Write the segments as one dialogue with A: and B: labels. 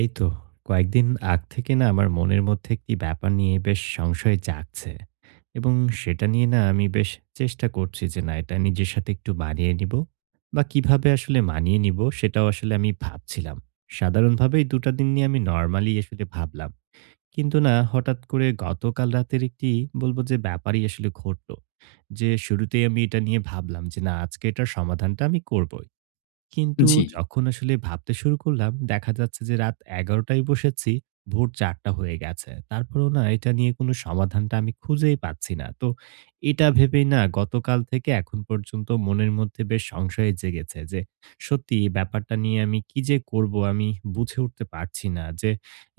A: এই তো কয়েকদিন আগ থেকে না আমার মনের মধ্যে একটি ব্যাপার নিয়ে বেশ সংশয় জাগছে এবং সেটা নিয়ে না আমি বেশ চেষ্টা করছি যে না এটা নিজের সাথে একটু মানিয়ে নিব বা কিভাবে আসলে মানিয়ে নিব সেটাও আসলে আমি ভাবছিলাম। সাধারণভাবেই দুটা দিন নিয়ে আমি নর্মালি আসলে ভাবলাম, কিন্তু না হঠাৎ করে গতকাল রাতের একটি বলবো যে ব্যাপারই আসলে ঘটলো, যে শুরুতেই আমি এটা নিয়ে ভাবলাম যে না আজকে এটার সমাধানটা আমি করব। কিন্তু
B: জি।
A: যখন আসলে ভাবতে শুরু করলাম, দেখা যাচ্ছে যে রাত ১১:০০টায় বসেছি, ভোর ৪:০০টা হয়ে গেছে। তারপরেও না এটা নিয়ে কোনো সমাধানটা আমি খুঁজেই পাচ্ছি না। তো এটা ভেবেই না গতকাল থেকে এখন পর্যন্ত মনের মধ্যে বেশ সংশয় জেগেছে যে সত্যি এই ব্যাপারটা নিয়ে আমি কি যে করব, আমি বুঝে উঠতে পারছি না যে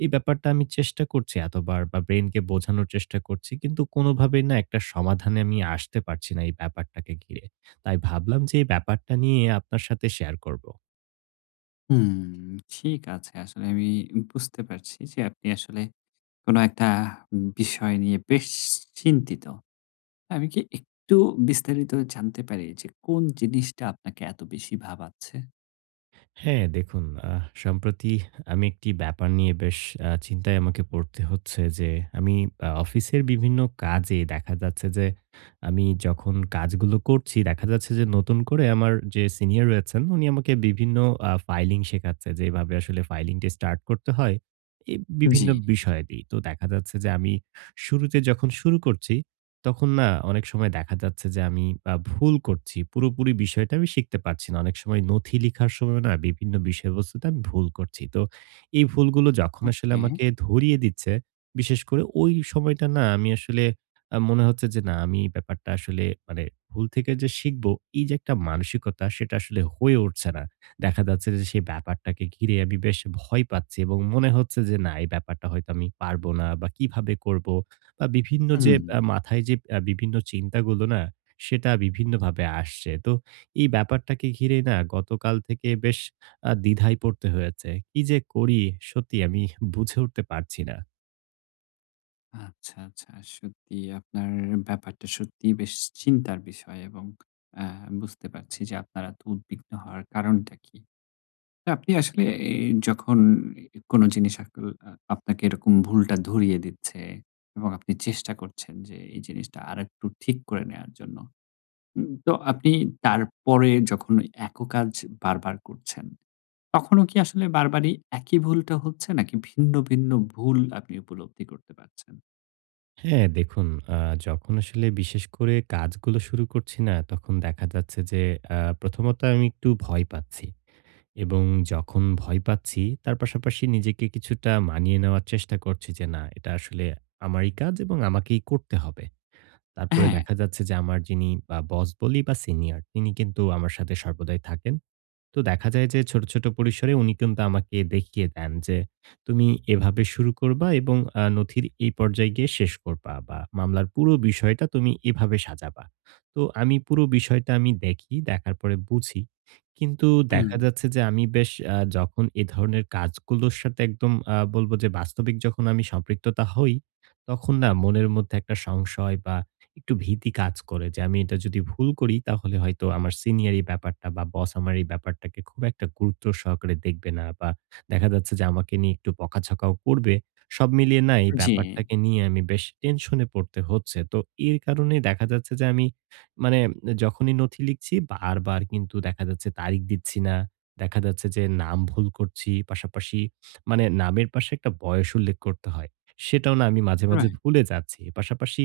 A: এই ব্যাপারটা আমি চেষ্টা করছি এতবার বা ব্রেইনকে বোঝানোর চেষ্টা করছি। কিন্তু কোনোভাবেই না একটা সমাধানে আমি আসতে পারছি না এই ব্যাপারটাকে ঘিরে। তাই ভাবলাম যে এই ব্যাপারটা নিয়ে আপনার সাথে শেয়ার করব।
B: হুম, ঠিক আছে। আসলে আমি বুঝতে পারছি যে আপনি আসলে কোন একটা বিষয় নিয়ে বেশ চিন্তিত। আমি কি একটু বিস্তারিত জানতে পারি যে কোন জিনিসটা আপনাকে এত বেশি ভাবাচ্ছে?
A: হ্যাঁ, দেখুন, সম্প্রতি আমি একটি ব্যাপার নিয়ে বেশ চিন্তায় আমাকে পড়তে হচ্ছে যে আমি অফিসের বিভিন্ন কাজে দেখা যাচ্ছে যে আমি যখন কাজগুলো করছি, দেখা যাচ্ছে যে নতুন করে আমার যে সিনিয়র রয়েছেন উনি আমাকে বিভিন্ন ফাইলিং শেখাচ্ছে যে এভাবে আসলে ফাইলিংটি স্টার্ট করতে হয়। এই
B: জি,
A: বিভিন্ন বিষয়াদি। তো দেখা যাচ্ছে যে আমি শুরুতে যখন শুরু করছি, তখন না অনেক সময় দেখা যাচ্ছে যে আমি ভুল করছি। পুরোপুরি বিষয়টা আমি শিখতে পারছি না। অনেক সময় নথি লিখার সময় না বিভিন্ন বিষয়বস্তুতে আমি ভুল করছি। তো এই ভুলগুলো যখন আসলে
B: ওকে।
A: আমাকে ধরিয়ে দিচ্ছে, বিশেষ করে ওই সময়টা না আমি আসলে মনে হচ্ছে যে না আমি এই ব্যাপারটা আসলে মানে ভুল থেকে যে শিখবো, এই যে একটা মানসিকতা, সেটা আসলে হয়ে উঠছে না। দেখা যাচ্ছে যে সেই ব্যাপারটাকে ঘিরে আমি বেশ ভয় পাচ্ছি এবং মনে হচ্ছে যে না এই ব্যাপারটা হয়তো আমি পারবো না বা কিভাবে করব? বা বিভিন্ন যে
B: হুম,
A: মাথায় যে বিভিন্ন চিন্তাগুলো না, সেটা বিভিন্নভাবে আসছে। তো এই ব্যাপারটাকে ঘিরে না গতকাল থেকে বেশ দ্বিধায় পড়তে হয়েছে। কি যে করি সত্যি আমি বুঝে উঠতে পারছি না।
B: আচ্ছা, আচ্ছা। সত্যি আপনার ব্যাপারটা সত্যিই বেশ চিন্তার বিষয় এবং আ বুঝতে পারছি যে আপনার এত উদ্বিগ্ন হওয়ার কারণটা কি। আপনি আসলে এই যখন কোনো জিনিস আকল আ আপনাকে এরকম ভুলটা ধরিয়ে দিচ্ছে এবং আপনি চেষ্টা করছেন যে এই জিনিসটা আরেকটু ঠিক করে নেয়ার জন্য। তো আপনি তারপরে যখন ওই একই কাজ বারবার করছেন, তখনও কি আসলে বারবারই একই ভুলটা হচ্ছে নাকি ভিন্ন, ভিন্ন ভুল আপনি উপলব্ধি করতে পারছেন?
A: হ্যাঁ, দেখুন, আ যখন আসলে বিশেষ করে কাজগুলো শুরু করছি না, তখন দেখা যাচ্ছে যে প্রথমত আমি একটু ভয় পাচ্ছি এবং যখন ভয় পাচ্ছি তার পাশাপাশি নিজেকে কিছুটা মানিয়ে নেওয়ার চেষ্টা করছি যে, না এটা আসলে আমারই কাজ এবং আমাকেই করতে হবে। তারপরে
B: হ্যাঁ।
A: দেখা যাচ্ছে যে আমার যিনি বা বস বলি বা সিনিয়র, তিনি কিন্তু আমার সাথে সর্বদাই থাকেন। তো দেখা যায় যে ছোট, ছোট পরিসরে উনি কিন্তু আমাকে দেখিয়ে দেন যে, "তুমি এভাবে শুরু করবা এবং নথির এই পর্যায়ে গিয়ে শেষ করবা বা মামলার পুরো বিষয়টা তুমি এভাবে সাজাবা।" তো আমি পুরো বিষয়টা আমি দেখি, দেখার পরে বুঝি। কিন্তু
B: হুম।
A: দেখা যাচ্ছে যে আমি বেশ যখন এ ধরনের কাজগুলোর সাথে একদম বলব যে বাস্তবিক যখন আমি সম্পৃক্ততা হই, তখন না মনের মধ্যে একটা সংশয় বা একটু ভীতি কাজ করে যে আমি এটা যদি ভুল করি তাহলে হয়তো আমার সিনিয়র এই ব্যাপারটা বা বস আমার এই ব্যাপারটাকে খুব একটা গুরুত্ব সহকারে দেখবে না, বা দেখা যাচ্ছে যে আমাকে নিয়ে একটু বকাঝকাও করবে। সব মিলিয়ে না এই
B: জি,
A: ব্যাপারটাকে নিয়ে আমি বেশ টেনশনে পড়তে হচ্ছে। তো এর কারণে দেখা যাচ্ছে যে আমি মানে যখনই নথি লিখছি, বারবার কিন্তু দেখা যাচ্ছে তারিখ দিচ্ছি না। দেখা যাচ্ছে যে নাম ভুল করছি। পাশাপাশি মানে নামের পাশে একটা বয়স উল্লেখ করতে হয়। সেটাও না আমি মাঝে, মাঝে
B: রাইট।
A: ভুলে যাচ্ছি। পাশাপাশি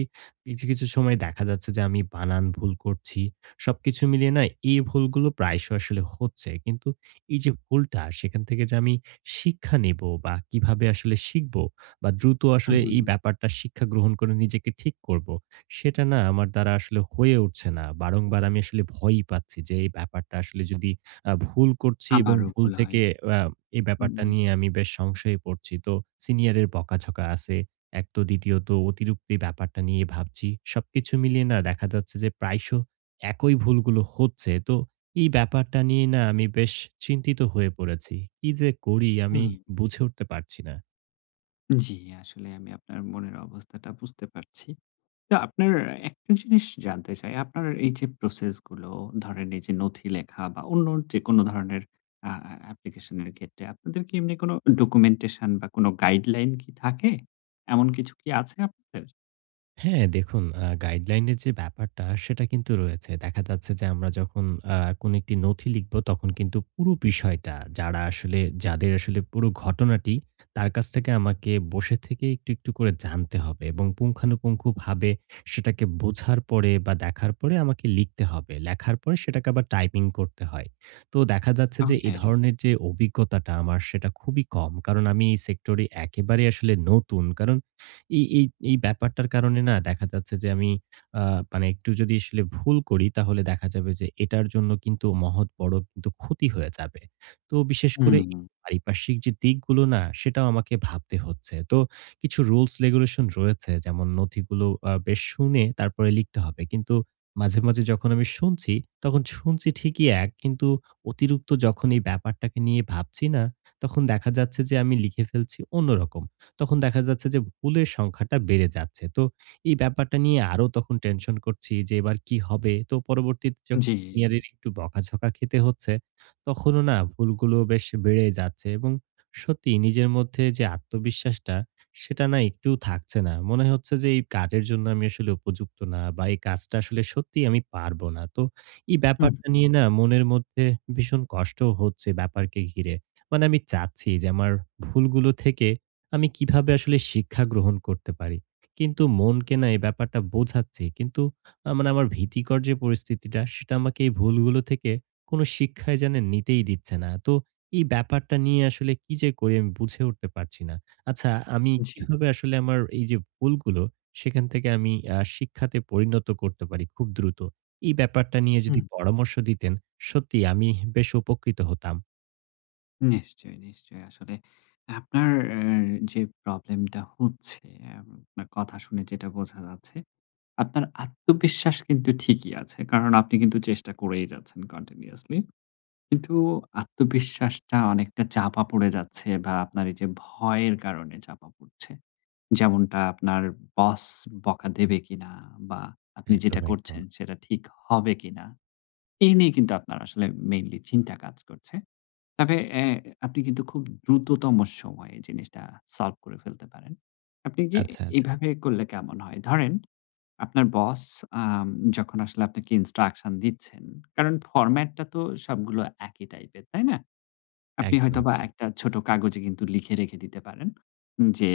A: কিছু, কিছু সময় দেখা যাচ্ছে যে আমি বানান ভুল করছি। সবকিছু মিলিয়ে না এই ভুলগুলো প্রায়শই আসলে হচ্ছে। কিন্তু এই যে ভুলটা, সেখান থেকে যে আমি শিক্ষা নেবো বা কিভাবে আসলে শিখবো বা দ্রুত
B: হুম,
A: আসলে এই
B: হুম।
A: ব্যাপারটা শিক্ষা গ্রহণ করে নিজেকে ঠিক করবো, সেটা না আমার দ্বারা আসলে হয়ে উঠছে না। বারংবার আমি আসলে ভয়ই পাচ্ছি যে এই ব্যাপারটা আসলে যদি ভুল করছি এবং
B: আবারও
A: ভুল
B: ভুল হয়।
A: থেকে আ এই ব্যাপারটা নিয়ে
B: হুম।
A: আমি বেশ সংশয়ে পড়ছি। তো সিনিয়রের বকাঝকা আছে। এক তো, দ্বিতীয়ত অতিরিক্তি ব্যাপারটা নিয়ে ভাবছি। সবকিছু মিলিয়ে না দেখা যাচ্ছে যে প্রায়শ একই ভুলগুলো হচ্ছে। তো এই ব্যাপারটা নিয়ে না আমি বেশ চিন্তিত হয়ে পড়েছি। কি যে করি আমি
B: হুম।
A: বুঝে উঠতে পারছি না।
B: জি, আসলে আমি আপনার মনের অবস্থাটা বুঝতে পারছি। তো আপনার একটা জিনিস জানতে চাই, আপনার এই যে প্রসেস গুলো ধরেন এই যে নথি লেখা বা অন্য যেকোনো ধরনের আ আ অ্যাপ্লিকেশন এর ক্ষেত্রে আপনাদের কি এমনি কোনো ডকুমেন্টেশন বা কোনো গাইডলাইন কি থাকে? এমন কিছু কি আছে আপনাদের?
A: হ্যাঁ, দেখুন, গাইডলাইনের যে ব্যাপারটা সেটা কিন্তু রয়েছে। দেখা যাচ্ছে যে আমরা যখন কোনো একটি নথি লিখব তখন কিন্তু পুরো বিষয়টা যারা আসলে, যাদের আসলে পুরো ঘটনাটি, তার কাছ থেকে আমাকে বসে থেকে একটু, একটু করে জানতে হবে এবং পুঙ্খানুপুঙ্খভাবে সেটাকে বোঝার পরে বা দেখার পরে আমাকে লিখতে হবে। লেখার পরে সেটাকে আবার টাইপিং করতে হয়। তো দেখা যাচ্ছে যে এ
B: ওকে।
A: ধরনের যে অভিজ্ঞতাটা আমার সেটা খুবই কম। কারণ আমি এই সেক্টরে একেবারে আসলে নতুন। কারণ এই এই এই ব্যাপারটার কারণে না দেখা যাচ্ছে যে আমি আ মানে একটু যদি আসলে ভুল করি তাহলে দেখা যাবে যে এটার জন্য কিন্তু মহৎ বড় কিন্তু ক্ষতি হয়ে যাবে। তো বিশেষ করে
B: হুম,
A: এই পারিপার্শ্বিক যে দিকগুলো না, সেটাও আমাকে ভাবতে হচ্ছে। তো কিছু রুলস রেগুলেশন রয়েছে, যেমন নথিগুলো বেশ শুনে তারপরে লিখতে হবে। কিন্তু মাঝে, মাঝে যখন আমি শুনছি তখন শুনছি ঠিকই এক, কিন্তু অতিরিক্ত যখন এই ব্যাপারটাকে নিয়ে ভাবছি না, তখন দেখা যাচ্ছে যে আমি লিখে ফেলছি অন্যরকম। তখন দেখা যাচ্ছে যে ভুলের সংখ্যাটা বেড়ে যাচ্ছে। তো এই ব্যাপারটা নিয়ে আরো তখন টেনশন করছি যে এবার কি হবে? তো পরবর্তীতে যখন
B: জি।
A: সিনিয়রের একটু বকাঝকা খেতে হচ্ছে, তখনও না ভুলগুলো বেশ বেড়ে যাচ্ছে এবং সত্যি নিজের মধ্যে যে আত্মবিশ্বাসটা, সেটা না একটু থাকছে না। মনে হচ্ছে যে এই কাজের জন্য আমি আসলে উপযুক্ত না, বা এই কাজটা আসলে সত্যিই আমি পারবো না। তো এই
B: হুম,
A: ব্যাপারটা
B: হুম,
A: নিয়ে না মনের মধ্যে ভীষণ কষ্ট হচ্ছে ব্যাপারকে ঘিরে। মানে আমি চাচ্ছি যে আমার ভুলগুলো থেকে আমি কিভাবে আসলে শিক্ষা গ্রহণ করতে পারি? কিন্তু মনকে না এই ব্যাপারটা বোঝাচ্ছি। কিন্তু মানে আমার ভীতিকর যে পরিস্থিতিটা, সেটা আমাকে এই ভুলগুলো থেকে কোনো শিক্ষাই যেন নিতেই দিচ্ছে না। তো এই ব্যাপারটা নিয়ে আসলে কি যে করি আমি বুঝে উঠতে পারছি না। আচ্ছা, আমি
B: জি।
A: কিভাবে আসলে আমার এই যে ভুলগুলো, সেখান থেকে আমি শিক্ষাতে পরিণত করতে পারি খুব দ্রুত? এই ব্যাপারটা নিয়ে যদি
B: হুম,
A: পরামর্শ দিতেন, সত্যি আমি বেশ উপকৃত হতাম।
B: নিশ্চয়ই, নিশ্চয়ই। আসলে আপনার যে প্রবলেমটা হচ্ছে, আপনার কথা শুনে যেটা বোঝা যাচ্ছে আপনার আত্মবিশ্বাস কিন্তু ঠিকই আছে। কারণ আপনি কিন্তু চেষ্টা করেই যাচ্ছেন কন্টিনিউয়াসলি। কিন্তু আত্মবিশ্বাসটা অনেকটা চাপা পড়ে যাচ্ছে বা আপনার এই যে ভয়ের কারণে চাপা পড়ছে। যেমনটা আপনার বস বকা দেবে কিনা বা আপনি
A: একদম,
B: যেটা
A: একদম।
B: করছেন সেটা ঠিক হবে কিনা? এই নিয়ে কিন্তু আপনার আসলে মেইনলি চিন্তা কাজ করছে। তবে আপনি কিন্তু খুব দ্রুততম সময়ে জিনিসটা সলভ করে ফেলতে পারেন। আপনি কি
A: আচ্ছা, আচ্ছা।
B: এভাবে করলে কেমন হয়? ধরেন আপনার বস আম যখন আসলে আপনাকে ইনস্ট্রাকশন দিচ্ছেন, কারণ ফরম্যাটটা তো সবগুলো একই টাইপের, তাই না? আপনি
A: একদম,
B: হয়তোবা
A: একদম।
B: একটা ছোট কাগজে কিন্তু লিখে রেখে দিতে পারেন যে,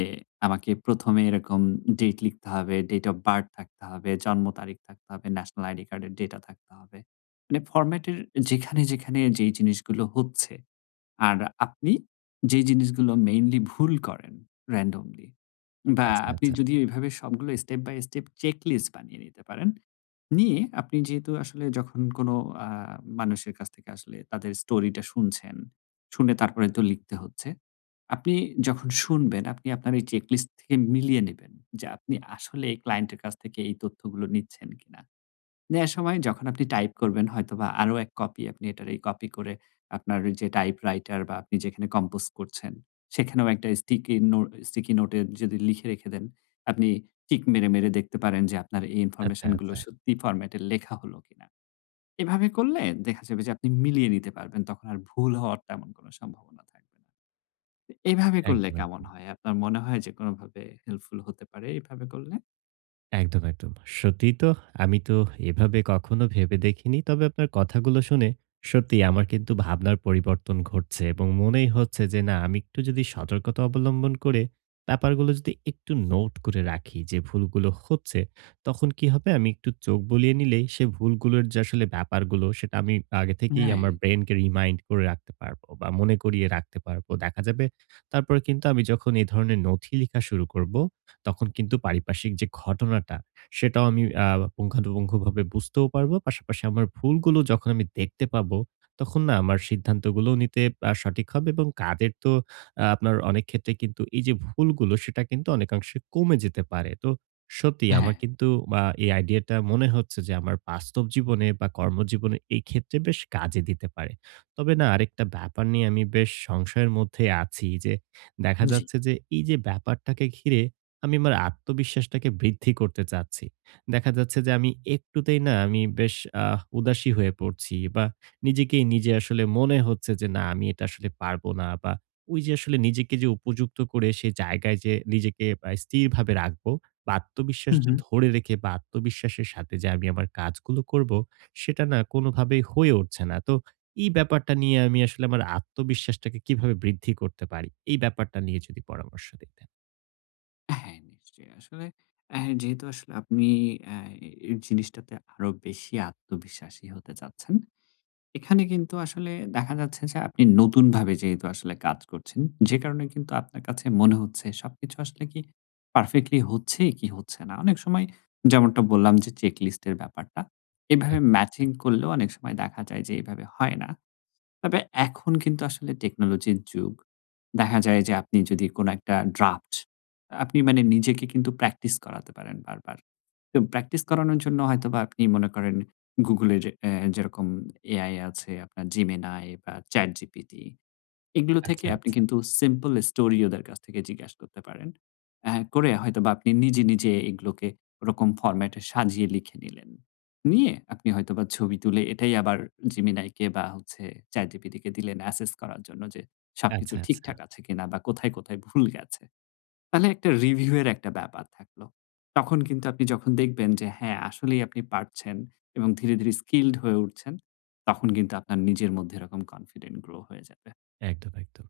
B: আমাকে ১ম এ এরকম ডেট লিখতে হবে, ডেট অফ বার্থ থাকতে হবে, জন্ম তারিখ থাকতে হবে, ন্যাশনাল আইডি কার্ডের ডেটা থাকতে হবে। মানে ফরম্যাটের যেখানে, যেখানে যেই জিনিসগুলো হচ্ছে আর আপনি যেই জিনিসগুলো মেইনলি ভুল করেন randomly বা
A: আচ্ছা,
B: আপনি
A: আচ্ছা।
B: যদি এভাবে সবগুলো স্টেপ বাই স্টেপ চেকলিস্ট বানিয়ে নিতে পারেন। নিয়ে আপনি যেহেতু আসলে যখন কোনো আ মানুষের কাছ থেকে আসলে তাদের স্টোরিটা শুনছেন, শুনে তারপরে তো লিখতে হচ্ছে। আপনি যখন শুনবেন, আপনি আপনার এই চেকলিস্ট থেকে মিলিয়ে নেবেন যে আপনি আসলে ক্লায়েন্টের কাছ থেকে এই তথ্যগুলো নিচ্ছেন কিনা। নেয়ার সময় যখন আপনি টাইপ করবেন হয়তোবা আরো ১ কপি আপনি এটার এই কপি করে আপনার ওই যে টাইপরাইটার বা আপনি যেখানে কম্পোজ করছেন, সেখানেও একটা স্টিকি নোটে যদি লিখে রেখে দেন, আপনি টিক মেরে, মেরে দেখতে পারেন যে আপনার এই
A: আচ্ছা,
B: ইনফরমেশন গুলো
A: আচ্ছা।
B: সত্যি ফরম্যাটে লেখা হলো কিনা। এভাবে করলে দেখা যাবে যে আপনি মিলিয়ে নিতে পারবেন। তখন আর ভুল হওয়ার তেমন কোনো সম্ভাবনা থাকবে না। তো এভাবে করলে
A: একদম,
B: কেমন
A: একদম।
B: হয়? আপনার মনে হয় যে কোনোভাবে হেল্পফুল হতে পারে এভাবে করলে?
A: একদম, একদম। সত্যিই তো, আমি তো এভাবে কখনো ভেবে দেখিনি। তবে আপনার কথাগুলো শুনে সত্যিই আমার কিন্তু ভাবনার পরিবর্তন ঘটছে এবং মনেই হচ্ছে যে না আমি একটু যদি সতর্কতা অবলম্বন করে ব্যাপারগুলো যদি একটু নোট করে রাখি যে ভুলগুলো হচ্ছে, তখন কি হবে আমি একটু চোখ বুলিয়ে নিলেই সে ভুলগুলোর যে আসলে ব্যাপারগুলো সেটা আমি আগে থেকেই আমার
B: রাইট।
A: ব্রেইনকে রিমাইন্ড করে রাখতে পারবো বা মনে করিয়ে রাখতে পারবো। দেখা যাবে তারপরে কিন্তু আমি যখন এ ধরনের নথি লিখা শুরু করব তখন কিন্তু পারিপার্শ্বিক যে ঘটনাটা, সেটাও আমি পুঙ্খানুপুঙ্খভাবে বুঝতেও পারবো। পাশাপাশি আমার ভুলগুলো যখন আমি দেখতে পাবো, তখন না আমার সিদ্ধান্তগুলোও নিতে সঠিক হবে এবং কাজের তো আপনার অনেক ক্ষেত্রে কিন্তু এই যে ভুলগুলো, সেটা কিন্তু অনেকাংশে কমে যেতে পারে। তো সত্যিই
B: হ্যাঁ,
A: আমার কিন্তু এই আইডিয়াটা মনে হচ্ছে যে আমার বাস্তব জীবনে বা কর্মজীবনে এই ক্ষেত্রে বেশ কাজে দিতে পারে। তবে না আরেকটা ব্যাপার নিয়ে আমি বেশ সংশয়ের মধ্যে আছি যে দেখা
B: জি।
A: যাচ্ছে যে এই যে ব্যাপারটাকে ঘিরে আমি আমার আত্মবিশ্বাসটাকে বৃদ্ধি করতে চাচ্ছি। দেখা যাচ্ছে যে আমি একটুতেই না আমি বেশ উদাসী হয়ে পড়ছি, বা নিজেকেই নিজে আসলে মনে হচ্ছে যে না আমি এটা আসলে পারবো না, বা ওই যে আসলে নিজেকে যে উপযুক্ত করে সেই জায়গায় যে নিজেকে স্থিরভাবে রাখবো বা
B: হু,
A: আত্মবিশ্বাসটা
B: হু।
A: ধরে রেখে বা আত্মবিশ্বাসের সাথে যে আমি আমার কাজগুলো করবো, সেটা না কোনোভাবেই হয়ে উঠছে না। তো এই ব্যাপারটা নিয়ে আমি আসলে আমার আত্মবিশ্বাসটাকে কিভাবে বৃদ্ধি করতে পারি? এই ব্যাপারটা নিয়ে যদি পরামর্শ দিতেন।
B: হ্যাঁ, নিশ্চয়ই। আসলে যেহেতু আসলে আপনি অ্যা এই জিনিসটাতে আরো বেশি আত্মবিশ্বাসী হতে চাচ্ছেন, এখানে কিন্তু আসলে দেখা যাচ্ছে যে আপনি নতুনভাবে যেহেতু আসলে কাজ করছেন, যে কারণে কিন্তু আপনার কাছে মনে হচ্ছে সবকিছু আসলে কি পারফেক্টলি হচ্ছে কি হচ্ছে না। অনেক সময় যেমনটা বললাম যে চেকলিস্টের ব্যাপারটা, এভাবে
A: একদম,
B: ম্যাচিং
A: একদম।
B: করলেও অনেক সময় দেখা যায় যে এভাবে হয় না। তবে এখন কিন্তু আসলে টেকনোলজির যুগ। দেখা যায় যে আপনি যদি কোনো একটা ড্রাফট আপনি মানে নিজেকে কিন্তু প্র্যাকটিস করাতে পারেন বারবার। তো প্র্যাকটিস করানোর জন্য হয়তোবা আপনি মনে করেন Google এর যেরকম AI আছে আপনার Gemini বা ChatGPT এগুলো থেকে
A: আচ্ছা,
B: আপনি
A: আচ্ছা,
B: কিন্তু সিম্পল স্টোরি ওদের কাছ থেকে জিজ্ঞাসা করতে পারেন। করে হয়তোবা আপনি নিজে, নিজে এগুলোকে ওরকম ফরম্যাটে সাজিয়ে লিখে নিলেন। নিয়ে আপনি হয়তোবা ছবি তুলে এটাই আবার Gemini কে বা হচ্ছে ChatGPT কে দিলেন অ্যাসেস করার জন্য যে সবকিছু
A: আচ্ছা, আচ্ছা।
B: ঠিকঠাক আছে কিনা বা কোথায়, কোথায় ভুল গেছে। তাহলে একটা রিভিউ এর একটা ব্যাপার থাকলো। তখন কিন্তু আপনি যখন দেখবেন যে হ্যাঁ, আসলেই আপনি পারছেন এবং ধীরে, ধীরে স্কিলড হয়ে উঠছেন, তখন কিন্তু আপনার নিজের মধ্যে এরকম কনফিডেন্ট গ্রো হয়ে যাবে।
A: একদম, একদম,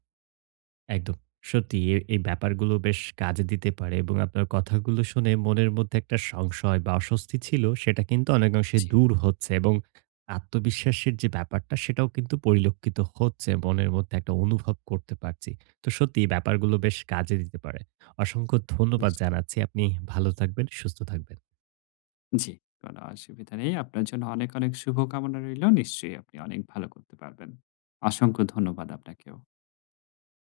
A: একদম। সত্যি এই ব্যাপারগুলো বেশ কাজে দিতে পারে এবং আপনার কথাগুলো শুনে মনের মধ্যে একটা সংশয় বা অস্বস্তি ছিল, সেটা কিন্তু অনেকাংশে
B: জি।
A: দূর হচ্ছে এবং আত্মবিশ্বাসের যে ব্যাপারটা, সেটাও কিন্তু পরিলক্ষিত হচ্ছে। মনের মধ্যে একটা অনুভব করতে পারছি। তো সত্যি এই ব্যাপারগুলো বেশ কাজে দিতে পারে। অসংখ্য ধন্যবাদ
B: নিশ্চয়ই।
A: জানাচ্ছি। আপনি ভালো থাকবেন, সুস্থ থাকবেন।
B: জি, কোনো অসুবিধা নেই। আপনার জন্য অনেক, অনেক শুভকামনা রইল। নিশ্চয়ই আপনি অনেক ভালো করতে পারবেন। অসংখ্য ধন্যবাদ আপনাকেও।